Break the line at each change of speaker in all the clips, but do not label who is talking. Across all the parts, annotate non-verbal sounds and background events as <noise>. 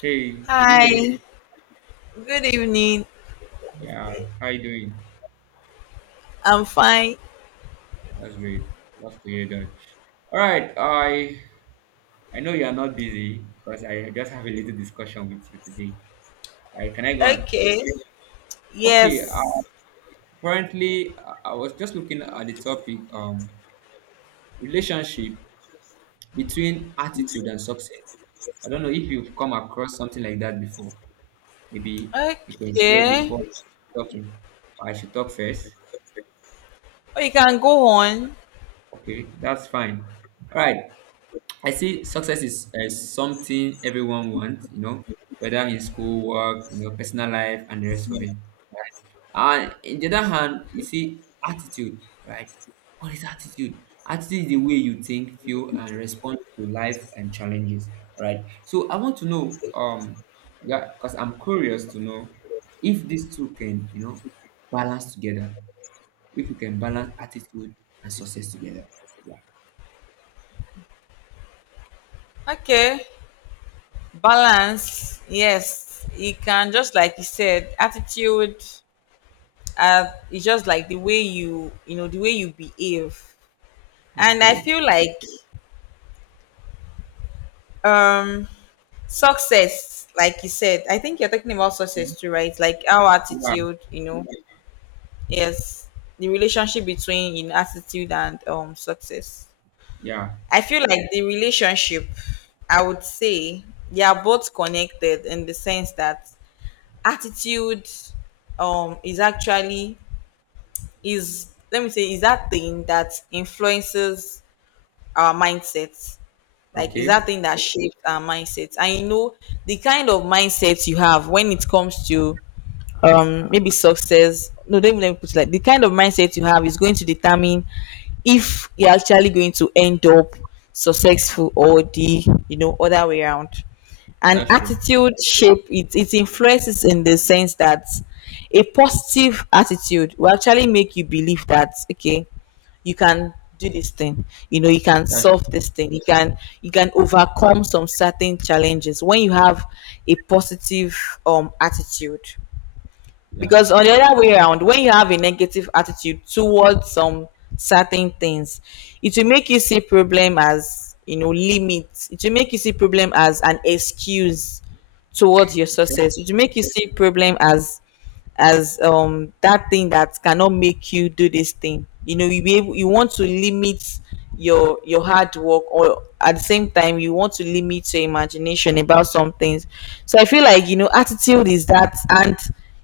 Hey, good
Hi,
evening.
good evening.
Yeah, how you doing?
I'm fine.
That's great. Love to hear that. All right, I know you are not busy because I just have a little discussion with you today. Right? Can I go on?
Okay.
Okay. Uh,
Yes.
currently, I was just looking at the topic relationship between attitude and success. I don't know if you've come across something like that before. Maybe you can share
Okay.
before talking. I should talk first.
Oh, you can go on.
Okay, that's fine. All right. I see success is something everyone wants, you know, whether in school, work, you know, personal life, and the rest of it. And in the other hand, you see attitude, right? What is attitude? Attitude is the way you think, feel, and respond to life and challenges, right? So I want to know, yeah, because I'm curious to know if these two can, you know, balance together. If you can balance attitude and success together. Yeah.
Okay. Balance. Yes. You can, just like you said, attitude. It's just like the way you behave. And I
Okay.
feel like um success, like you said. I think you're talking about success too, right? Like our
Yeah.
attitude. Yes, the relationship between in attitude and success.
Yeah.
I feel like the relationship, I would say they are both connected in the sense that attitude is actually, is let me say, is that thing that influences our mindset. Like is that
Okay.
thing that shapes our mindset. I know the kind of mindset you have when it comes to maybe success. No, don't even let me put it like The kind of mindset you have is going to determine if you're actually going to end up successful, or the, you know, other way around. And
That's true.
attitude shape it influences, in the sense that a positive attitude will actually make you believe that okay, you can do this thing. You know, you can
That's
solve this thing, you can, you can overcome some certain challenges when you have a positive attitude.
true. Yeah.
Because on the other way around, when you have a negative attitude towards some certain things, it will make you see problem as, you know, limits. It will make you see problem as an excuse towards your
Okay.
success. It will make you see problem as that thing that cannot make you do this thing, you know, you be able. You want to limit your hard work, or at the same time you want to limit your imagination about some things. So I feel like, you know, attitude is that. And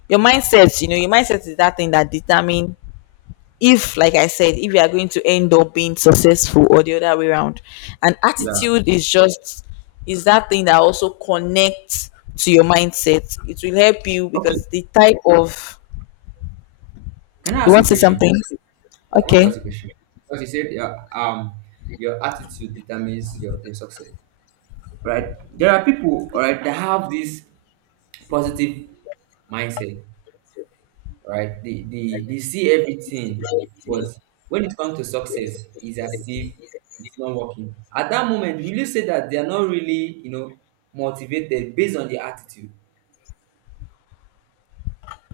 your mindset, you know, your mindset is that thing that determine, if, like I said, if you are going to end up being successful or the other way around. And
Yeah.
attitude is just is that thing that also connects to your mindset. It will help you,
Okay.
because the type of...
Can I
You
ask
want
you a
to say
question?
something?
I want to ask
Okay.
you a question. Because you said your attitude determines your success. Right? There are people, all right, that have this positive mindset, right? They see everything, but when it comes to success, it's as if it's not working. At that moment, will you say that they are not really, you know, motivated based on their attitude?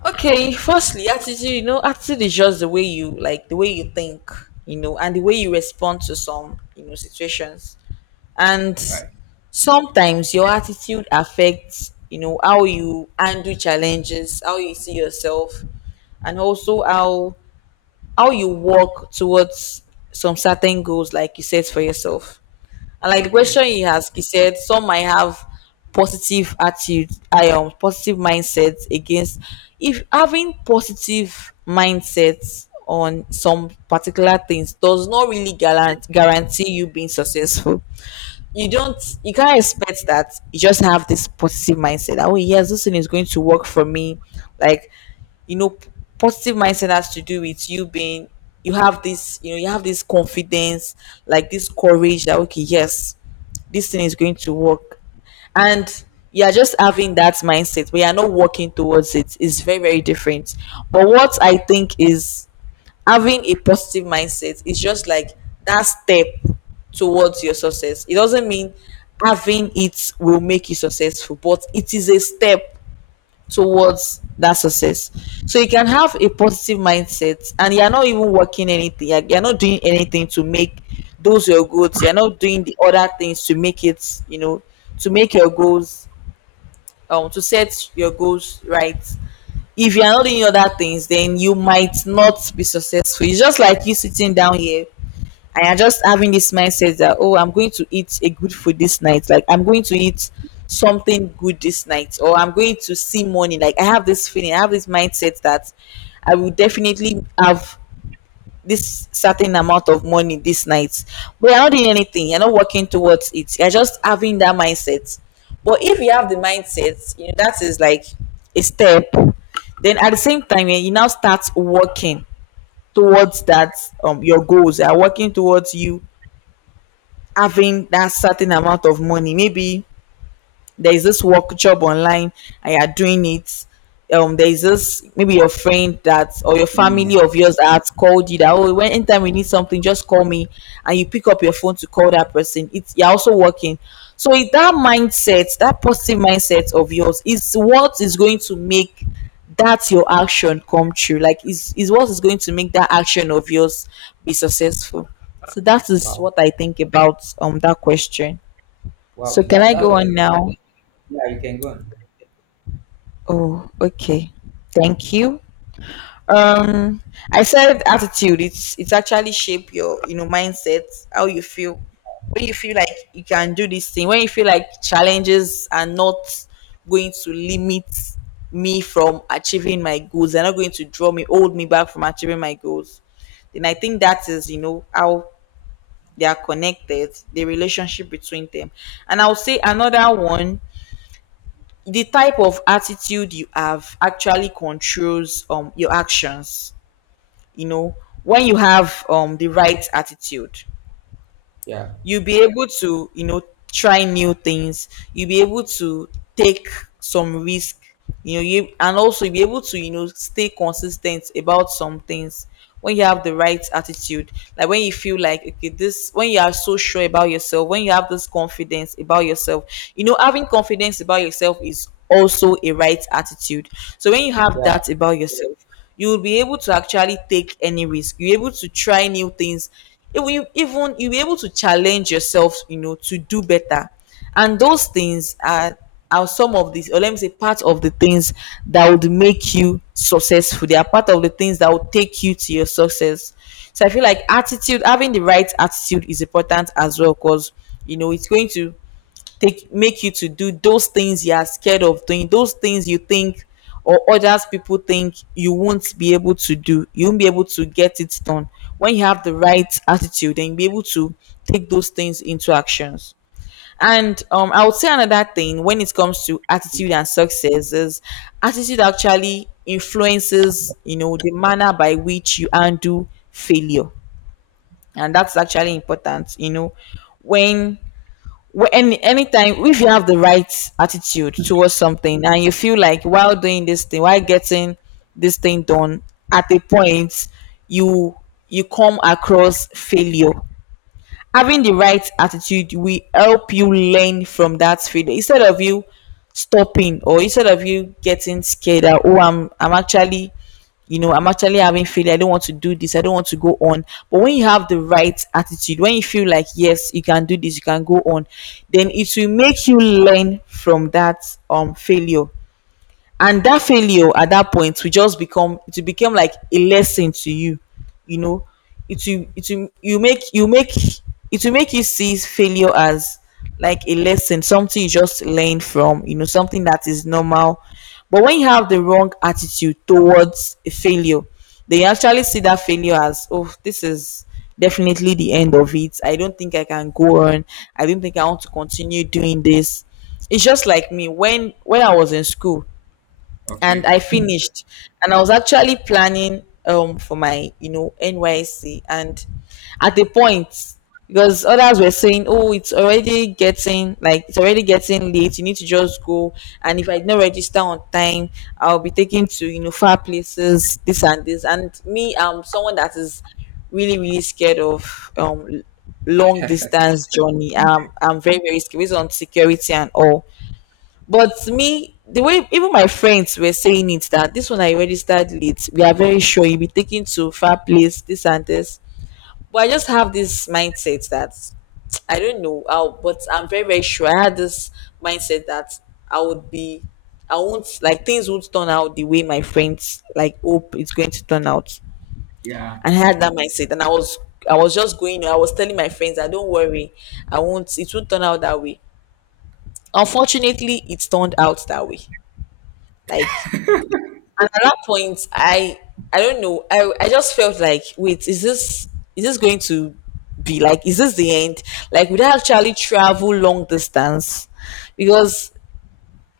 Okay, firstly, attitude, you know, attitude is just the way you, like, the way you think, you know, and the way you respond to some, you know, situations. And
Right.
sometimes your attitude affects, you know, how you handle challenges, how you see yourself, and also how you walk towards some certain goals, like you set for yourself. And like the
Okay.
question he asked, he said some might have positive attitude. I, positive mindsets. Against if having positive mindsets on some particular things does not really guarantee you being successful. You don't, you can't expect that you just have this positive mindset that, oh yes, this thing is going to work for me, like, you know, positive mindset has to do with you being, you have this, you know, you have this confidence, like this courage that, okay, yes, this thing is going to work. And you're just having that mindset, but you're not working towards it. It's very, very different. But what I think is, having a positive mindset is just like that step towards your success. It doesn't mean having it will make you successful, but it is a step towards that success. So you can have a positive mindset and you're not even working anything, you're not doing anything to make those your goals, you're not doing the other things to make it, you know, to make your goals, to set your goals right. If you're not doing other things, then you might not be successful. It's just like you sitting down here and you're just having this mindset that, oh, I'm going to eat a good food this night. Like, I'm going to eat something good this night, or I'm going to see money. Like, I have this feeling, I have this mindset that I will definitely have this certain amount of money this night, but you're not doing anything, you're not working towards it, you're just having that mindset. But if you have the mindset, you know, that is like a step, then at the same time, you now start working towards that, um, your goals, are working towards you having that certain amount of money. Maybe there is this work, job online, and you're doing it. Um, there is this, maybe your friend that, or your
Mm.
family of yours that called you that, oh, when anytime we need something just call me, and you pick up your phone to call that person, it's, you're also working. So if that mindset, that positive mindset of yours, is what is going to make that your action come true, like is what is going to make that action of yours be successful. So that is
Wow.
what I think about, um, that question. So
Wow.
can
That
I
that
go
was
on now?
Yeah, you can go on.
Oh, okay. Thank you. Um, I said attitude, it's actually shape your, you know, mindset, how you feel. When you feel like you can do this thing, when you feel like challenges are not going to limit me from achieving my goals, they're not going to draw me, hold me back from achieving my goals, then I think that is, you know, how they are connected, the relationship between them. And I'll say another one, the type of attitude you have actually controls, um, your actions, you know. When you have, the right attitude,
Yeah,
you'll be able to, you know, try new things, you'll be able to take some risk, you know. You, and also you'll be able to, you know, stay consistent about some things when you have the right attitude, like when you feel like okay, this, when you are so sure about yourself, when you have this confidence about yourself. You know, having confidence about yourself is also a right attitude. So when you have
yeah,
that about yourself, you'll be able to actually take any risk, you're able to try new things, even you'll be able to challenge yourself, you know, to do better. And those things are some of these, or let me say, part of the things that would make you successful. They are part of the things that would take you to your success. So I feel like attitude, having the right attitude, is important as well, because, you know, it's going to take make you to do those things you are scared of doing. Those things you think, or others, people think, you won't be able to do, you won't be able to get it done, when you have the right attitude, and be able to take those things into actions. And, I would say another thing when it comes to attitude and success is, attitude actually influences, you know, the manner by which you undo failure. And that's actually important, you know. When wh- any Anytime, if you have the right attitude towards something, and you feel like while doing this thing, while getting this thing done, at a point you, you come across failure, having the right attitude will help you learn from that failure, instead of you stopping, or instead of you getting scared that, oh, I'm actually, you know, I'm actually having failure, I don't want to do this, I don't want to go on. But when you have the right attitude, when you feel like, yes, you can do this, you can go on, then it will make you learn from that, um, failure. And that failure at that point will just become, it will become like a lesson to you, you know. It will you make, it will make you see failure as like a lesson, something you just learn from, you know, something that is normal. But when you have the wrong attitude towards a failure, they actually see that failure as, oh, this is definitely the end of it, I don't think I can go on, I don't think I want to continue doing this. It's just like me when I was in school and
okay.
I finished. And I was actually planning, um, for my, you know, NYC, and at the point, because others were saying, oh, it's already getting, like, it's already getting late, you need to just go, and if I did not register on time, I'll be taken to, you know, far places, this and this. And me, I'm someone that is really, really scared of, um, long distance journey. Um, I'm very, very scared, based on security and all. But me, the way even my friends were saying it, that this one I registered late, we are very sure you'll be taken to far place, this and this. But I just have this mindset that <tsk> I don't know how, but I'm very, very sure. I had this mindset that I would be, I won't, like, things won't turn out the way my friends, like, hope it's going to turn out.
Yeah.
And I had that mindset. I was just going, I was telling my friends, I don't worry, I won't, it won't turn out that way. Unfortunately, it turned out that way. Like, And at that point, I don't know. I just felt like, wait, is this going to be like is this the end? Like would I actually travel long distance? Because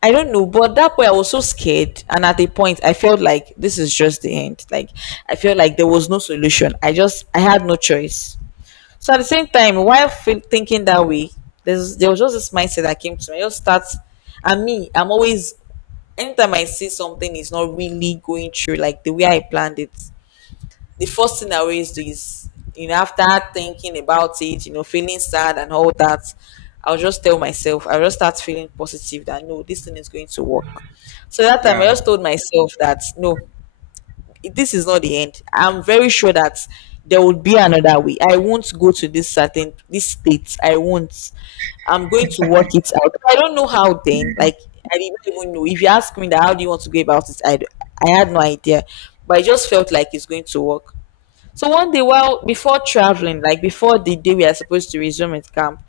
I don't know, but that point I was so scared, and at a point I felt like this is just the end. Like I felt like there was no solution. I had no choice. So at the same time, while thinking that way, there was just this mindset that came to me. And me, I'm always anytime I see something is not really going through like the way I planned it. The first thing I always do is, you know, after thinking about it, you know, feeling sad and all that, I'll just start feeling positive that no, this thing is going to work. So that time
Yeah.
I just told myself that no, this is not the end. I'm very sure that there would be another way. I won't go to this state. I won't. I'm going to work it out. I don't know how then. Like I didn't even know. If you ask me that how do you want to go about it, I had no idea. But I just felt like it's going to work. So one day, while before traveling, like before the day we are supposed to resume at camp,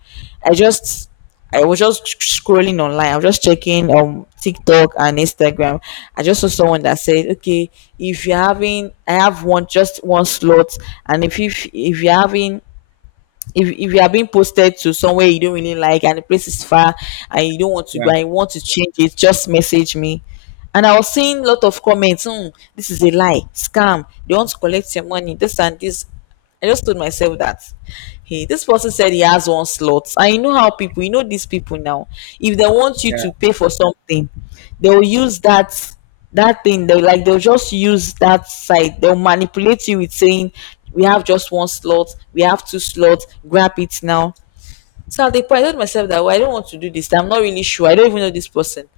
I just I was just scrolling online. I was just checking TikTok and Instagram. I just saw someone that said, "Okay, if you're having, I have one just one slot, and if you're having if you are being posted to somewhere you don't really like and the place is far and you don't want to go
Yeah.
and you want to change it, just message me." And I was seeing a lot of comments, "Hmm, this is a lie, scam, they want to collect your money, this and this." I just told myself that hey, this person said he has one slot. I know how people, you know, these people now, if they want you
Yeah.
to pay for something, they will use that thing they'll just use that site, they'll manipulate you with saying we have just one slot, we have two slots, grab it now. So at the point I told myself that well, I don't want to do this, I'm not really sure, I don't even know this person.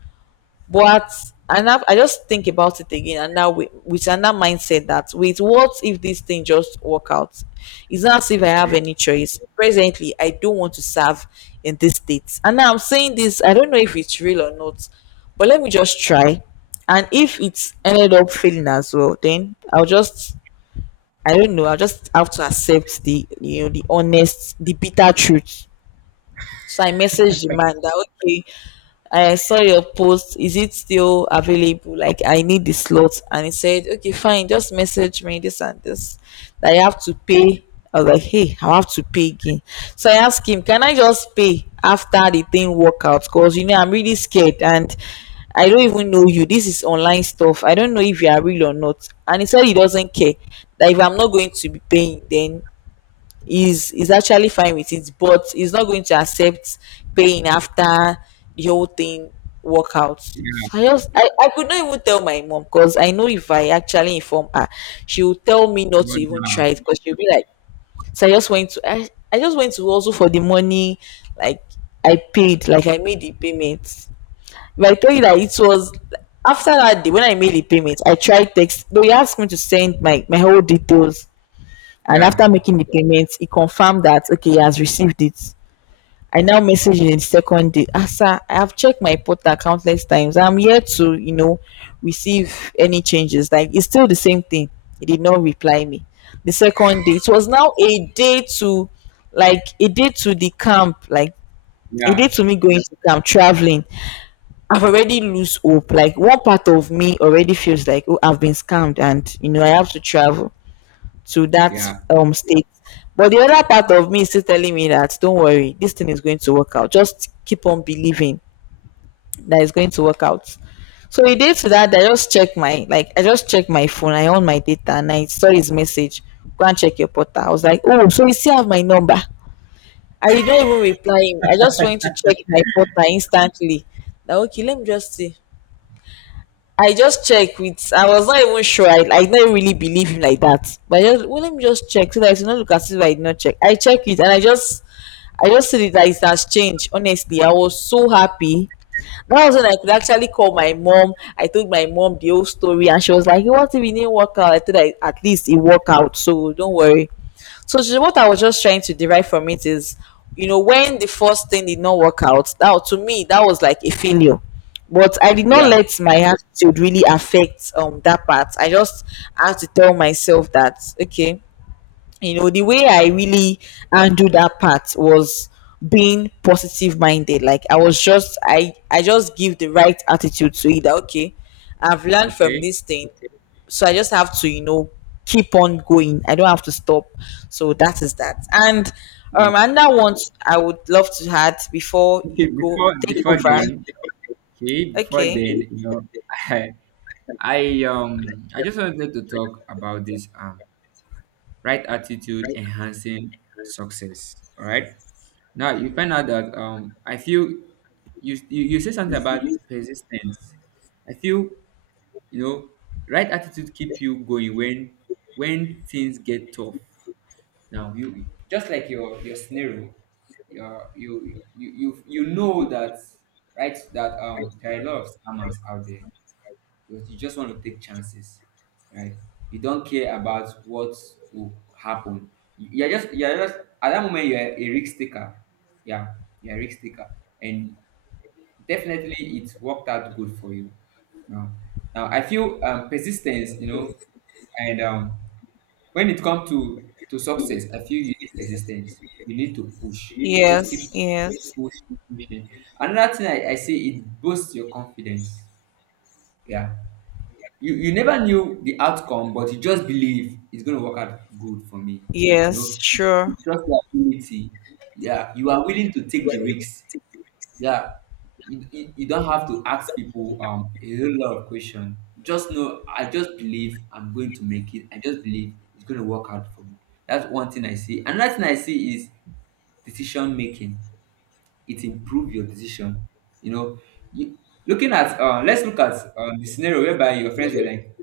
But I just think about it again, and now with another mindset that, with what if this thing just work out? It's not as if I have
Okay.
any choice. Presently, I don't want to serve in this state, and now I'm saying this. I don't know if it's real or not, but let me just try. And if it's ended up failing as well, then I don't know. I'll just have to accept the, you know, the honest, the bitter truth. So I messaged the man that okay, I saw your post. Is it still available? Like I need the slot. And he said, "Okay, fine, just message me this and this." That I have to pay. I was like, hey, I have to pay again. So I asked him, can I just pay after the thing work out? Because, you know, I'm really scared and I don't even know you. This is online stuff. I don't know if you are real or not. And he said he doesn't care. That if I'm not going to be paying, then is actually fine with it, but he's not going to accept paying after the whole thing work out. So
Yeah.
I could not even tell my mom because I know if I actually inform her, she will tell me not
You
to
want
even try
now.
it because she'll be like, so I just went to also for the money. Like I paid, like I made the payment. If I tell you that it was after that day when I made the payment, I tried text. They asked me to send my whole details. And
Yeah.
after making the payment, he confirmed that okay, he has received it. I now messaged him the second day. Ah, sir, I have checked my portal countless times. I'm yet to, you know, receive any changes. Like it's still the same thing. He did not reply me. The second day, it was now a day to like a day to the camp, like a day
Yeah.
to me going to camp, traveling. I've already lose hope. Like one part of me already feels like, oh, I've been scammed and, you know, I have to travel to that
Yeah.
state. But the other part of me is still telling me that don't worry, this thing is going to work out. Just keep on believing that it's going to work out. So a day to that, I just check my, like I just check my phone. I own my data and I saw his message. Go and check your portal. I was like, oh, so you still have my number. I did not even reply him. I just went to check my portal instantly. Now okay, let me just see. I just check with. I was not even sure. I don't really believe him like that. But I just, well, let me just check so that I it's not look as if I did not check. I check it and I just see that it has changed. Honestly, I was so happy. That was when I could actually call my mom. I told my mom the whole story and she was like, "Hey, what if it didn't work out?" I thought, I at least it worked out, so don't worry. So what I was just trying to derive from it is, you know, when the first thing did not work out, that to me that was like a failure. But I did not
Yeah.
let my attitude really affect that part. I just had to tell myself that okay, you know, the way I really handled that part was being positive minded. Like I was just, I just give the right attitude to it that, okay, I've learned from
Okay.
this thing. So I just have to, you know, keep on going. I don't have to stop. So that is that. and
Yeah.
um and that one I would love to add before
Okay.
you go
Before
take
before
over.
then, okay. Before
Okay.
then, you know, <laughs> I um I just wanted to talk about this right attitude enhancing success. All right. Now you find out that I feel you say something about persistence. I feel you know right attitude keep you going when things get tough. Now you just like your scenario. Your you you you, you know that right that there are a lot of scammers out there because you just want to take chances, right? You don't care about what will happen. You're just at that moment, you're a risk taker, yeah, you're a risk taker. And definitely it worked out good for you. Now now I feel persistence, you know, and when it comes to success, I feel you need persistence, you need to push, just
Yes,
keep
yes,
pushing pushing. Another thing I say, it boosts your confidence. Yeah, you never knew the outcome, but you just believe it's going to work out good for me, you
yes,
know.
sure.
You trust your ability, yeah, you are willing to take the risks. Yeah, you don't have to ask people a whole lot of questions. Just know, I just believe I'm going to make it. I just believe it's going to work out for me. That's one thing I see. Another thing I see is decision making. It improve your decision. You know, you, looking at let's look at the scenario whereby your friends were like,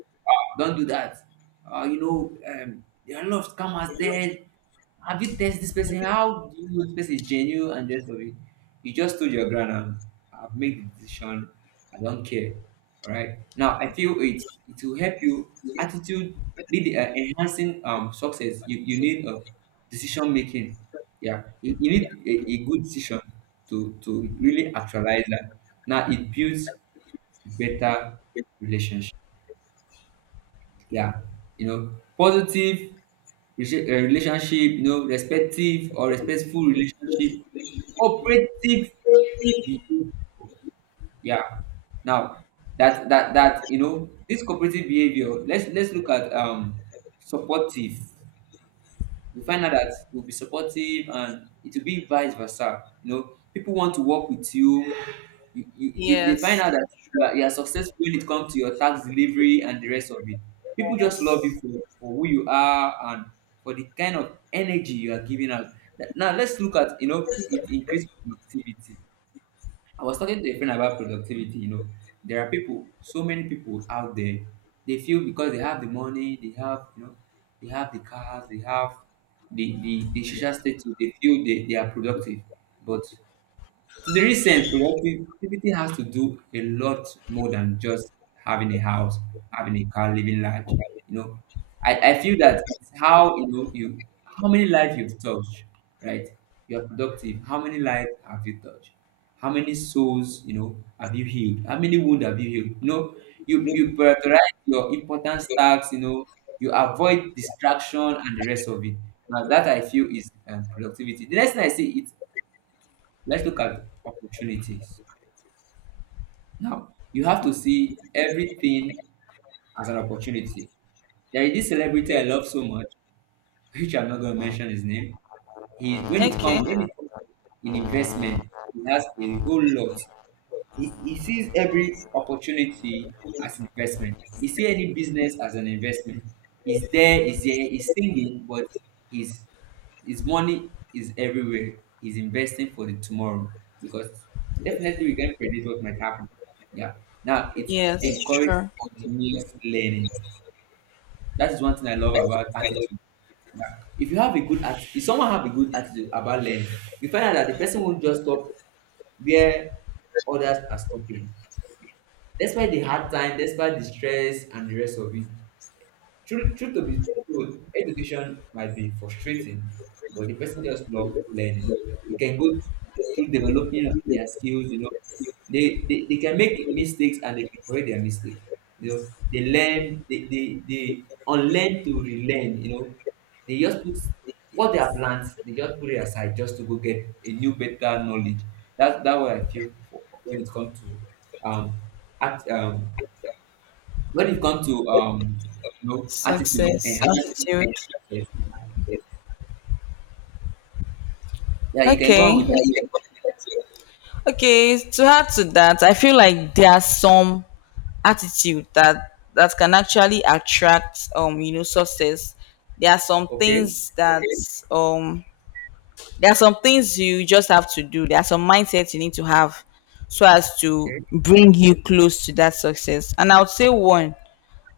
don't do that. You know, there are a lot of scammers there. Have you tested this person? How do you know this person is genuine and the rest of it? You just told your ground and I've made the decision. I don't care. All right. Now I feel it will help you attitude lead enhancing success. You need a decision making. Yeah, you need a good decision to really actualize that. Now it builds better relationship. Yeah, you know, positive relationship, you know, respective or respectful relationship, cooperative behavior. Yeah. Now that you know this cooperative behavior. Let's look at supportive. You find out that you'll be supportive, and it will be vice versa. You know, people want to work with you. They find out
Yes,
that you are successful when it comes to your tax delivery and the rest of it. People just love
yes.
you for who you are and for the kind of energy you are giving out. Now let's look at, you know, it increased productivity. I was talking to a friend about productivity. You know, there are people, so many people out there, they feel because they have the money, they have, you know, they have the cars, they have the social status, they feel they are productive. But to the recent, productivity has to do a lot more than just having a house, having a car, living large. You know, I feel that it's how you know you how many lives you've touched, right? You're productive. How many lives have you touched? How many souls, you know, have you healed? How many wounds have you healed? You know, you prioritize your important tasks. You know, you avoid distraction and the rest of it. Now that I feel is productivity. The next thing I see it. Let's look at opportunities. Now, you have to see everything as an opportunity. There is this celebrity I love so much, <laughs> which I'm not going to mention his name. He
Okay.
when it comes to in investment, he has a whole lot. He sees every opportunity as an investment. He see any business as an investment. He's singing, but his his money is everywhere. He's investing for the tomorrow because definitely we can predict what might happen. Yeah. Now it's
Yes,
encourage
sure.
continuous learning. That is one thing I love about attitude. Yeah. If you have a good attitude, if someone have a good attitude about learning, you find out that the person won't just stop where others are stopping, despite the hard time, despite the stress and the rest of it. Truth to be told, education might be frustrating, but the person just love learning. You can go through developing their skills, you know. They can make mistakes, and they can correct their mistakes. You know, they learn, they unlearn to relearn, you know. They just put what they have learned, they just put it aside just to go get a new, better knowledge. That's that what I feel for- when it comes to um, act, um when it comes to you know, attitude
Success,
enhancement,
attitude.
yes. Yeah, you can go on
Okay.
with that too.
Okay. To add to that, I feel like there are some attitude that can actually attract, um, you know, success. There are some
Okay,
things that, um, there are some things you just have to do. There are some mindsets you need to have so as to
okay.
bring you close to that success. And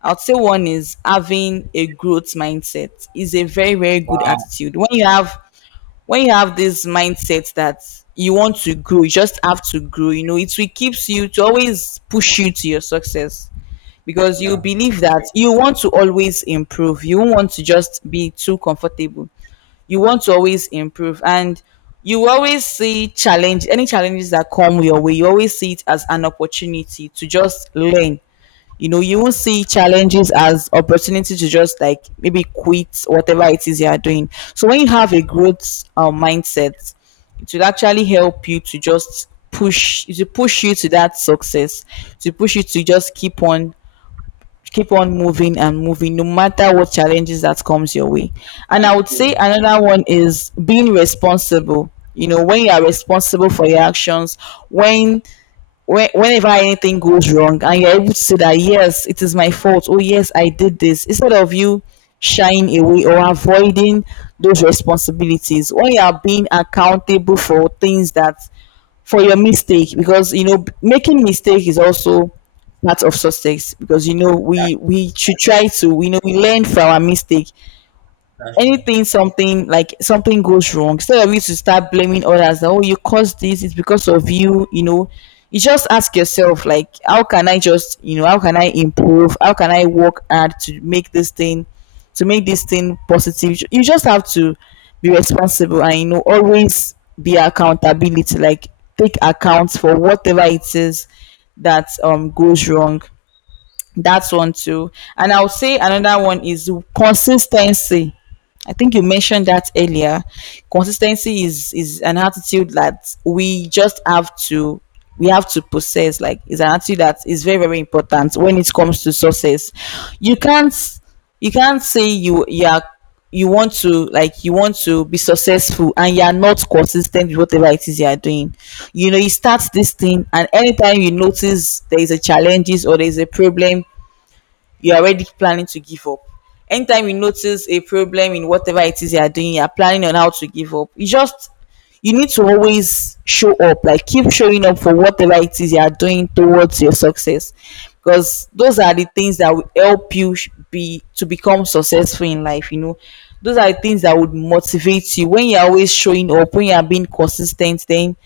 I would say one is having a growth mindset is a very, very good
Wow,
attitude. When you have this mindset that you want to grow, you just have to grow. You know, it will keeps you to always push you to your success because you
yeah,
believe that you want to always improve. You won't want to just be too comfortable. You want to always improve, and you always see challenge any challenges that come your way. You always see it as an opportunity to just learn, you know, you won't see challenges as opportunity to just like maybe quit whatever it is you are doing. So when you have a growth mindset, it will actually help you to just push you to that success, to push you to just keep on moving and moving no matter what challenges that comes your way. And I
that's
would say
true.
another one is being responsible. You know, when you are responsible for your actions, when whenever anything goes wrong and you're able to say that yes, it is my fault, oh yes, I did this, instead of you shying away or avoiding those responsibilities. When you are being accountable for things that, for your mistake, because you know making mistake is also part of success, because you know
That's
we should try
yes,
to, we know we learn from our mistake.
that's true.
Anything, something like something goes wrong, instead of you to start blaming others that oh, you caused this, it's because of you, you know, you just ask yourself like how can I just, you know, how can I improve, how can I work hard to make this thing positive. You just have to be responsible and, you know, always be accountability, like take account for whatever it is that goes wrong. That's one too. And I'll say another one is consistency. I think you mentioned that earlier. Consistency is an attitude that we just have to we have to possess. Like it's an attitude that is very, very important when it comes to success. You can't, you can't say you you are, you want to like you want to be successful and you are not consistent with whatever it is you are doing. You know, you start this thing and anytime you notice there is a challenges or there is a problem, you're already planning to give up. Anytime you notice a problem in whatever it is you are doing, you're planning on how to give up. You just, you need to always show up, like keep showing up for whatever it is you are doing towards your success. Because those are the things that will help you be to become successful in life, you know. Those are the things that would motivate you when you're always showing up, when you are being consistent. Then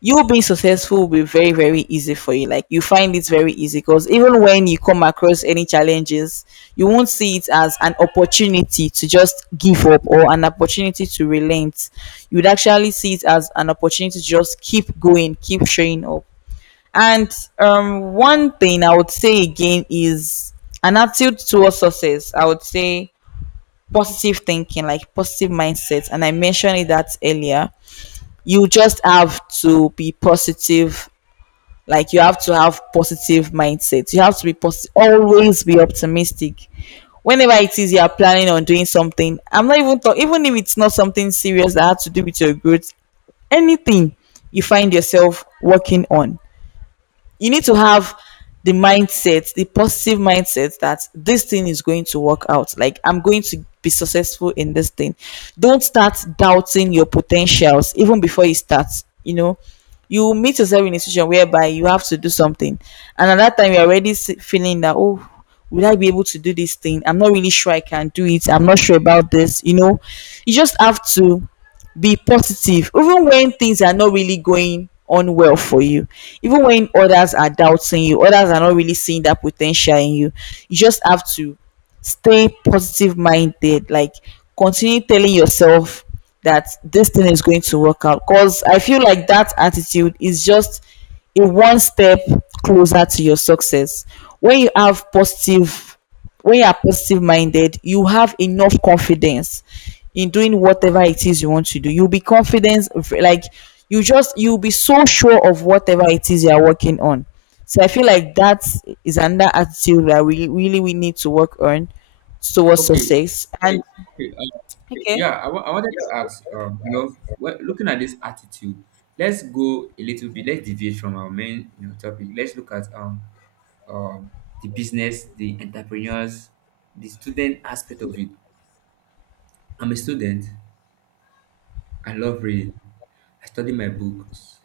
you being successful will be very, very easy for you. Like you find it very easy, because even when you come across any challenges, you won't see it as an opportunity to just give up or an opportunity to relent. You would actually see it as an opportunity to just keep going, keep showing up. And one thing I would say again is an attitude towards success, I would say positive thinking, like positive mindset, and I mentioned that earlier. You just have to be positive. Like you have to have positive mindset, you have to be positive, always be optimistic. Whenever it is you are planning on doing something, I'm not even talking even if it's not something serious that has to do with your growth, anything you find yourself working on, you need to have the mindset, the positive mindset that this thing is going to work out. Like I'm going to be successful in this thing. Don't start doubting your potentials even before you start. You know, you meet yourself in a situation whereby you have to do something, and at that time you're already feeling that oh, will I be able to do this thing? I'm not really sure I can do it. I'm not sure about this. You know, you just have to be positive even when things are not really going on well for you, even when others are doubting you, others are not really seeing that potential in you. You just have to stay positive minded, like continue telling yourself that this thing is going to work out, because I feel like that attitude is just a one step closer to your success. When you have positive, when you are positive minded, you have enough confidence in doing whatever it is you want to do. You'll be like you just, you'll be so sure of whatever it is you are working on. So I feel like that is another attitude that we really, we need to work on towards
Okay,
success. And
okay.
okay.
Yeah, I wa- I wanted to ask, you know, wh- looking at this attitude, let's go a little bit. Let's deviate from our main, you know, topic. Let's look at um, the business, the entrepreneurs, the student aspect of it. I'm a student. I love reading. I study my books.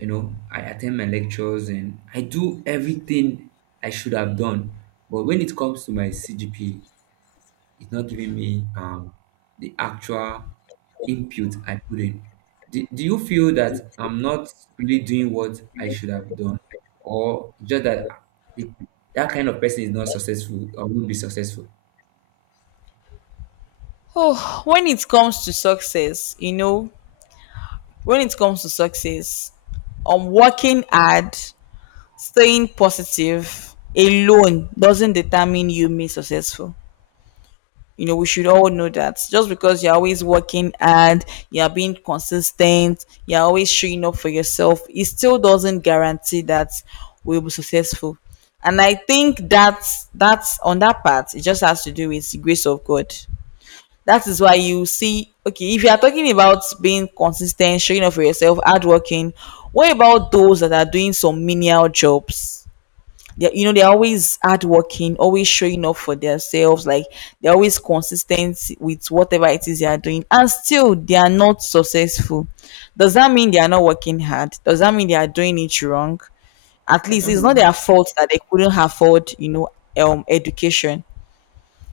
You know, I attend my lectures and I do everything I should have done, but when it comes to my CGPA, it's not giving me the actual input I put in. Do you feel that I'm not really doing what I should have done, or just that the, that kind of person is not successful or won't be successful.
Oh, when it comes to success, you know, when it comes to success, I'm working hard, staying positive alone doesn't determine you being successful. You know, we should all know that. Just because you're always working hard, you're being consistent, you're always showing up for yourself, it still doesn't guarantee that we'll be successful. And I think that, that's on that part, it just has to do with the grace of God. That is why you see, okay, if you are talking about being consistent, showing up for yourself, hardworking, what about those that are doing some menial jobs? They, you know, they're always hardworking, always showing up for themselves. Like they're always consistent with whatever it is they are doing, and still they are not successful. Does that mean they are not working hard? Does that mean they are doing it wrong? At
I
least
don't
it's
know.
not their fault that they couldn't afford, you know, education.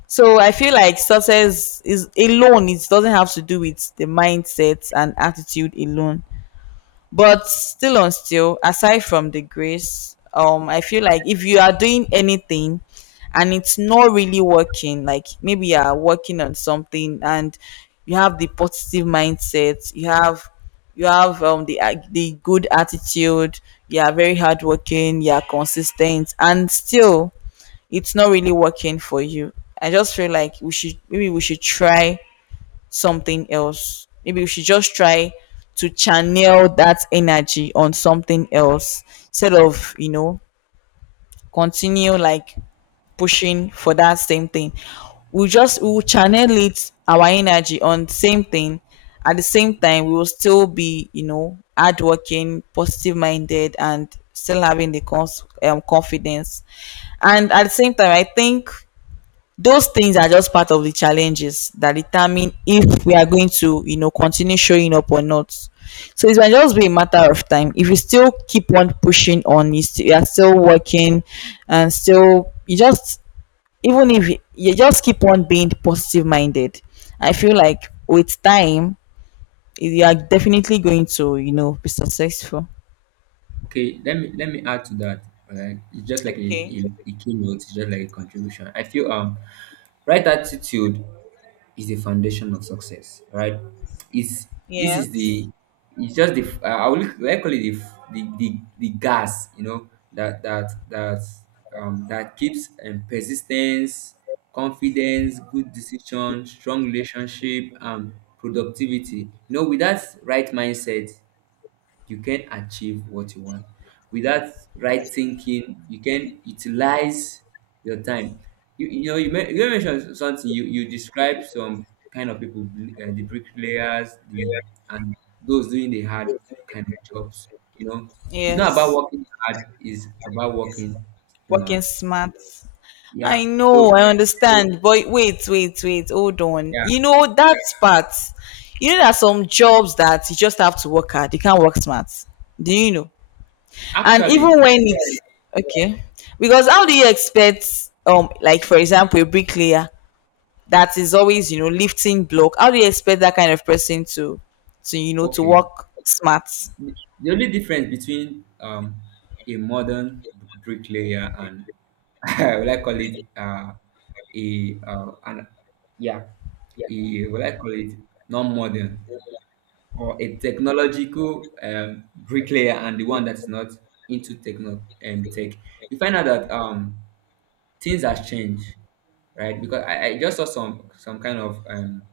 So I feel like success is alone, it doesn't have to do with the mindset and attitude alone. But still on still, aside from the grace, I feel like if you are doing anything and it's not really working, like maybe you are working on something and you have the positive mindset, you have, you have the the good attitude, you are very hardworking, you are consistent, and still it's not really working for you, I just feel like we should, maybe we should try something else. Maybe we should just try to channel that energy on something else instead of, you know, continue like pushing for that same thing. We just, we will channel it, our energy on same thing. At the same time, we will still be, you know, hardworking, positive minded, and still having the confidence. And at the same time, I think those things are just part of the challenges that determine if we are going to, you know, continue showing up or not. So it might just be a matter of time. If you still keep on pushing on, you, you are still working, and still you just, even if you, you just keep on being positive minded, I feel like with time, you are definitely going to, you know, be successful.
Okay, let me add to that. Right, it's just like
Okay.
a keynote. It's just like a contribution. I feel right attitude is the foundation of success. Right, it's this is
Yes,
the it's just the I would I call it the, f- the gas. You know that that that keeps persistence, confidence, good decision, strong relationship, and productivity. You know, with that right mindset you can achieve what you want. Without right thinking, you can utilize your time. You know, you, men- you mentioned something. You described some kind of people, bl- the bricklayers, the and those doing the hard kind of jobs. You know, it's not about
yes.
working hard; it's about working
Working
smart.
smart. I
Yeah.
know,
So
I understand. But wait, wait, wait, hold on.
yeah,
You know that part. You know there are some jobs that you just have to work hard. You can't work smart. Do you know? And
actually,
even when it's, okay. Because how do you expect like for example a bricklayer that is always, you know, lifting block, how do you expect that kind of person to, you know, to
okay.
work smart?
The only difference between a modern bricklayer and <laughs> will I call it a an yeah a will I call it non-modern or a technological bricklayer and the one that's not into techno tech. You find out that things have changed, right? Because I just saw some kind of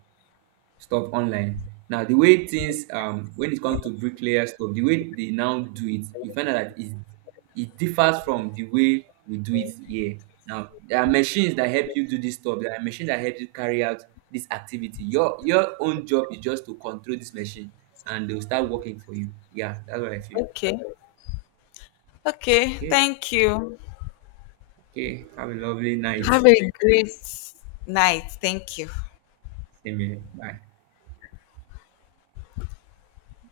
stuff online. Now, the way things when it comes to bricklayer stuff, the way they now do it, you find out that it differs from the way we do it here. Now, there are machines that help you do this stuff. There are machines that help you carry out this activity. Your own job is just to control this machine, and they'll start working for you. Yeah, that's what I feel.
Okay. Okay,
Okay,
thank you.
okay. Have a lovely night.
Have a great night, thank you.
Same here. Bye.